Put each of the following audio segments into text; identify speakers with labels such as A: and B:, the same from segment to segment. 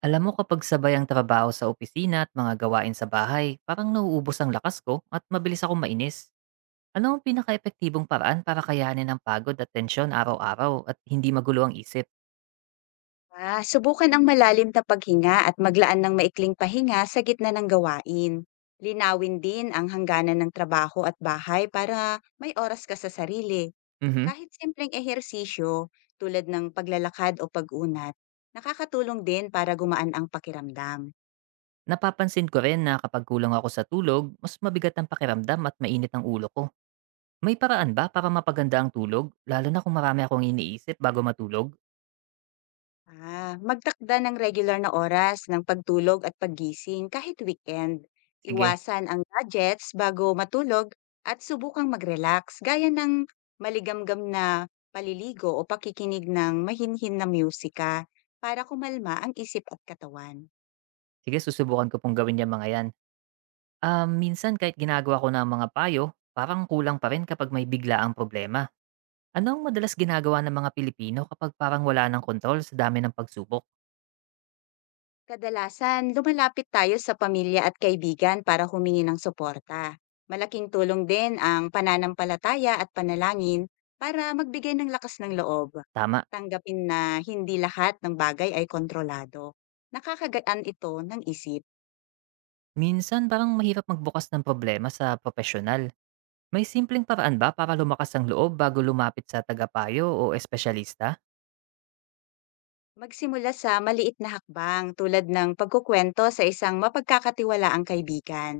A: Alam mo kapag sabay ang trabaho sa opisina at mga gawain sa bahay, parang nauubos ang lakas ko at mabilis akong mainis. Ano ang pinaka-epektibong paraan para kayanin ang pagod at tensyon araw-araw at hindi magulo ang isip?
B: Subukan ang malalim na paghinga at maglaan ng maikling pahinga sa gitna ng gawain. Linawin din ang hangganan ng trabaho at bahay para may oras ka sa sarili.
A: Mhm.
B: Kahit simpleng ehersisyo tulad ng paglalakad o pag-unat, nakakatulong din para gumaan ang pakiramdam.
A: Napapansin ko rin na kapag kulang ako sa tulog, mas mabigat ang pakiramdam at mainit ang ulo ko. May paraan ba para mapaganda ang tulog, lalo na kung marami akong iniisip bago matulog?
B: Magtakda ng regular na oras ng pagtulog at paggising kahit weekend.
A: Sige,
B: Iwasan ang gadgets bago matulog at subukang mag-relax gaya ng maligamgam na paliligo o pakikinig ng mahinhin na musika para kumalma ang isip at katawan.
A: susubukan ko pong gawin yung mga yan. Ah, minsan kahit ginagawa ko na ang mga payo, parang kulang pa rin kapag may bigla ang problema. Ano ang madalas ginagawa ng mga Pilipino kapag parang wala ng kontrol sa dami ng pagsubok?
B: Kadalasan, lumalapit tayo sa pamilya at kaibigan para humingi ng suporta. Malaking tulong din ang pananampalataya at panalangin para magbigay ng lakas ng loob.
A: Tama,
B: Tanggapin na hindi lahat ng bagay ay kontrolado. Nakakagaan ito ng isip.
A: minsan parang mahirap magbukas ng problema sa profesional. May simpleng paraan ba para lumakas ang loob bago lumapit sa tagapayo o espesyalista?
B: Magsimula sa maliit na hakbang tulad ng pagkukwento sa isang mapagkakatiwalaang kaibigan.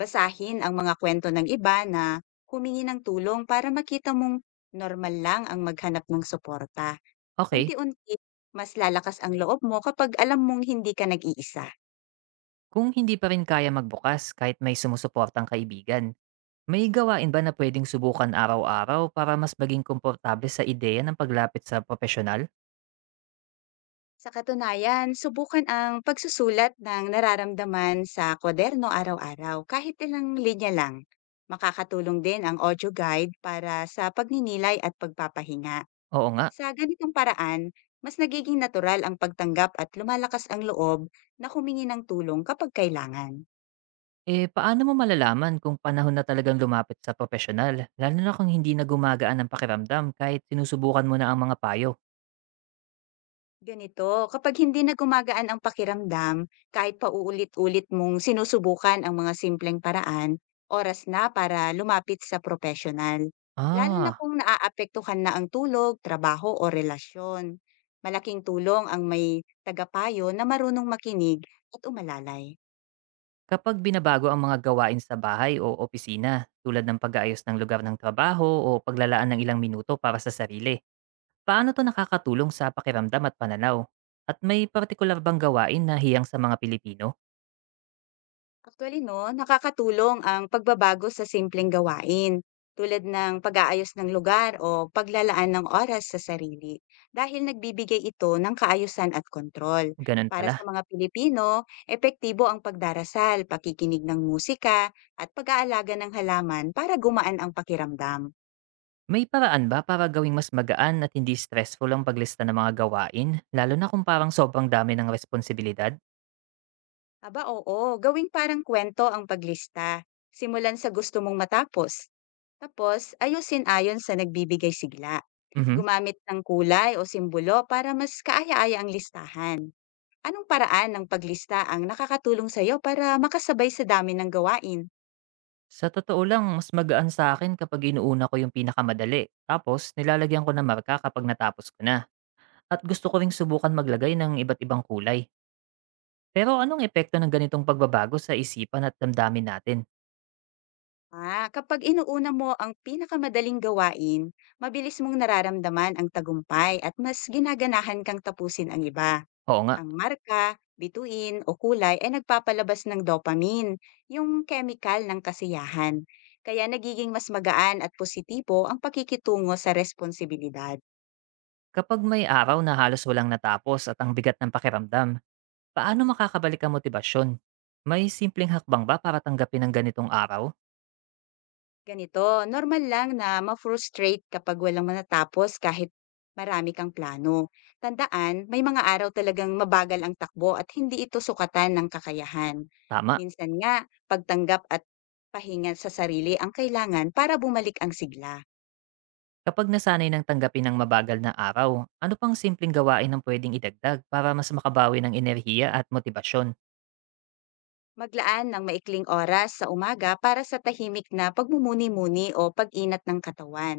B: Basahin ang mga kwento ng iba na humingi ng tulong para makita mong normal lang ang maghanap ng suporta.
A: Okay,
B: Unti-unti, mas lalakas ang loob mo kapag alam mong hindi ka nag-iisa.
A: kung hindi pa rin kaya magbukas kahit may sumusuportang kaibigan, may gawain ba na pwedeng subukan araw-araw para mas maging komportable sa ideya ng paglapit sa profesional?
B: Sa katunayan, subukan ang pagsusulat ng nararamdaman sa kwaderno araw-araw, kahit ilang linya lang. Makakatulong din ang audio guide para sa pagninilay at pagpapahinga.
A: Oo nga.
B: Sa ganitong paraan, mas nagiging natural ang pagtanggap at lumalakas ang loob na humingi ng tulong kapag kailangan.
A: Paano mo malalaman kung panahon na talagang lumapit sa propesyonal? Lalo na kung hindi na gumagaan ang pakiramdam kahit sinusubukan mo na ang mga payo.
B: Ganito, kapag hindi na gumagaan ang pakiramdam, kahit uulit ulit mong sinusubukan ang mga simpleng paraan, oras na para lumapit sa profesional. Lalo na
A: Ah,
B: kung naaapektuhan na ang tulog, trabaho o relasyon. Malaking tulong ang may tagapayo na marunong makinig at umalalay.
A: kapag binabago ang mga gawain sa bahay o opisina, tulad ng pag-aayos ng lugar ng trabaho o paglalaan ng ilang minuto para sa sarili, paano to nakakatulong sa pakiramdam at pananaw? At may partikular bang gawain na hiyang sa mga Pilipino?
B: Actually 'no, nakakatulong ang pagbabago sa simpleng gawain tulad ng pag-aayos ng lugar o paglalaan ng oras sa sarili dahil nagbibigay ito ng kaayusan at kontrol.
A: Ganun
B: Para sa
A: pala.
B: mga Pilipino, epektibo ang pagdarasal, pakikinig ng musika at pag-aalaga ng halaman para gumaan ang pakiramdam.
A: May paraan ba para gawing mas magaan at hindi stressful ang paglista ng mga gawain, lalo na kung parang sobrang dami ng responsibilidad?
B: Aba oo, gawing parang kwento ang paglista. Simulan sa gusto mong matapos. Tapos, ayusin ayon sa nagbibigay sigla.
A: Mhm.
B: Gumamit ng kulay o simbolo para mas kaaya-aya ang listahan. Anong paraan ng paglista ang nakakatulong sa'yo para makasabay sa dami ng gawain?
A: Sa totoo lang, mas magaan sa akin kapag inuuna ko yung pinakamadali. Tapos, nilalagyan ko na marka kapag natapos ko na. At gusto ko ring subukan maglagay ng iba't ibang kulay. Pero anong epekto ng ganitong pagbabago sa isipan at damdamin natin?
B: Kapag inuuna mo ang pinakamadaling gawain, mabilis mong nararamdaman ang tagumpay at mas ginaganahan kang tapusin ang iba.
A: Oo nga.
B: Ang marka, bituin o kulay ay nagpapalabas ng dopamine, yung chemical ng kasiyahan. Kaya nagiging mas magaan at positibo ang pakikitungo sa responsibilidad.
A: Kapag may araw na halos walang natapos at ang bigat ng pakiramdam, paano makakabalik ang motibasyon? May simpleng hakbang ba para tanggapin ang ganitong araw?
B: Ganito, normal lang na ma-frustrate kapag walang manatapos kahit marami kang plano. Tandaan, may mga araw talagang mabagal ang takbo at hindi ito sukatan ng kakayahan.
A: Tama,
B: Minsan nga, pagtanggap at pahinga sa sarili ang kailangan para bumalik ang sigla.
A: kapag nasanay ng tanggapin ang mabagal na araw, ano pang simpleng gawain ang pwedeng idagdag para mas makabawi ng enerhiya at motibasyon?
B: Maglaan ng maikling oras sa umaga para sa tahimik na pagmumuni-muni o pag-inat ng katawan.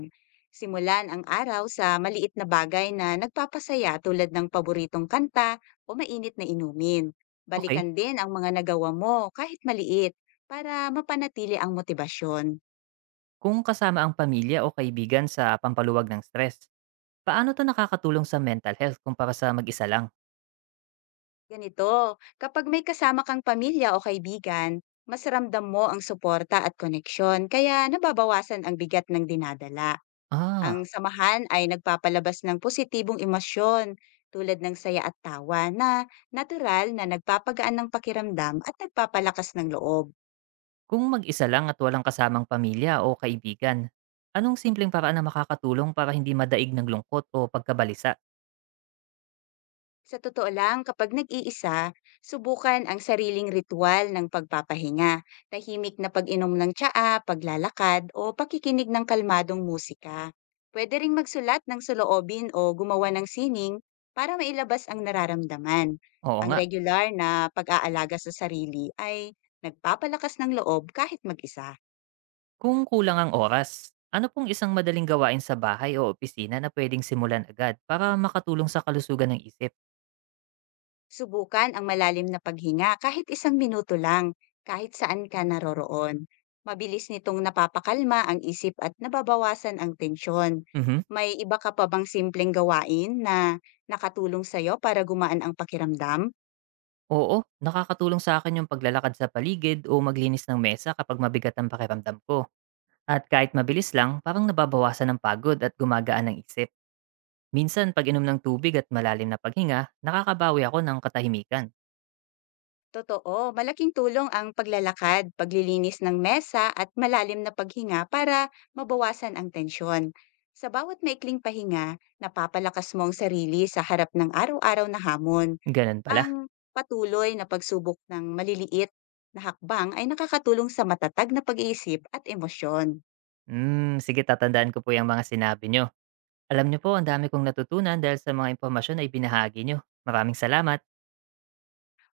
B: Simulan ang araw sa maliit na bagay na nagpapasaya tulad ng paboritong kanta o mainit na inumin.
A: Okay,
B: Balikan din ang mga nagawa mo kahit maliit para mapanatili ang motibasyon.
A: kung kasama ang pamilya o kaibigan sa pampaluwag ng stress, paano to nakakatulong sa mental health kumpara sa mag-isa lang?
B: Ganito, kapag may kasama kang pamilya o kaibigan, mas ramdam mo ang suporta at koneksyon kaya nababawasan ang bigat ng dinadala. Ang
A: Ah,
B: samahan ay nagpapalabas ng positibong emosyon tulad ng saya at tawa na natural na nagpapagaan ng pakiramdam at nagpapalakas ng loob.
A: kung mag-isa lang at walang kasamang pamilya o kaibigan, anong simpleng paraan na makakatulong para hindi madaig ng lungkot o pagkabalisa?
B: Sa totoo lang, kapag nag-iisa, subukan ang sariling ritual ng pagpapahinga, tahimik na pag-inom ng tsaa, paglalakad, o pakikinig ng kalmadong musika. Pwede ring magsulat ng soloobin o gumawa ng sining para mailabas ang nararamdaman.
A: Oo
B: Ang
A: nga.
B: regular na pag-aalaga sa sarili ay nagpapalakas ng loob kahit mag-isa.
A: Kung kulang ang oras, ano pong isang madaling gawain sa bahay o opisina na pwedeng simulan agad para makatulong sa kalusugan ng isip?
B: Subukan ang malalim na paghinga kahit isang minuto lang, kahit saan ka naroroon. Mabilis nitong napapakalma ang isip at nababawasan ang tensyon.
A: Mhm.
B: May iba ka pa bang simpleng gawain na nakatulong sa'yo para gumaan ang pakiramdam?
A: Oo, nakakatulong sa akin yung paglalakad sa paligid o maglinis ng mesa kapag mabigat ang pakiramdam ko. At kahit mabilis lang, parang nababawasan ng pagod at gumagaan ng isip. Minsan, pag inom ng tubig at malalim na paghinga, nakakabawi ako ng katahimikan.
B: Totoo, malaking tulong ang paglalakad, paglilinis ng mesa at malalim na paghinga para mabawasan ang tensyon. Sa bawat maikling pahinga, napapalakas mo ang sarili sa harap ng araw-araw na hamon.
A: Ganun pala.
B: Ang patuloy na pagsubok ng maliliit na hakbang ay nakakatulong sa matatag na pag-iisip at emosyon.
A: Hmm, sige tatandaan ko po yung mga sinabi nyo. Alam nyo po, ang dami kong natutunan dahil sa mga impormasyon na ibinahagi nyo. Maraming salamat.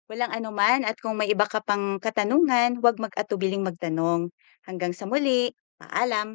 B: Walang anuman at kung may iba ka pang katanungan, huwag mag-atubiling magtanong. Hanggang sa muli, paalam!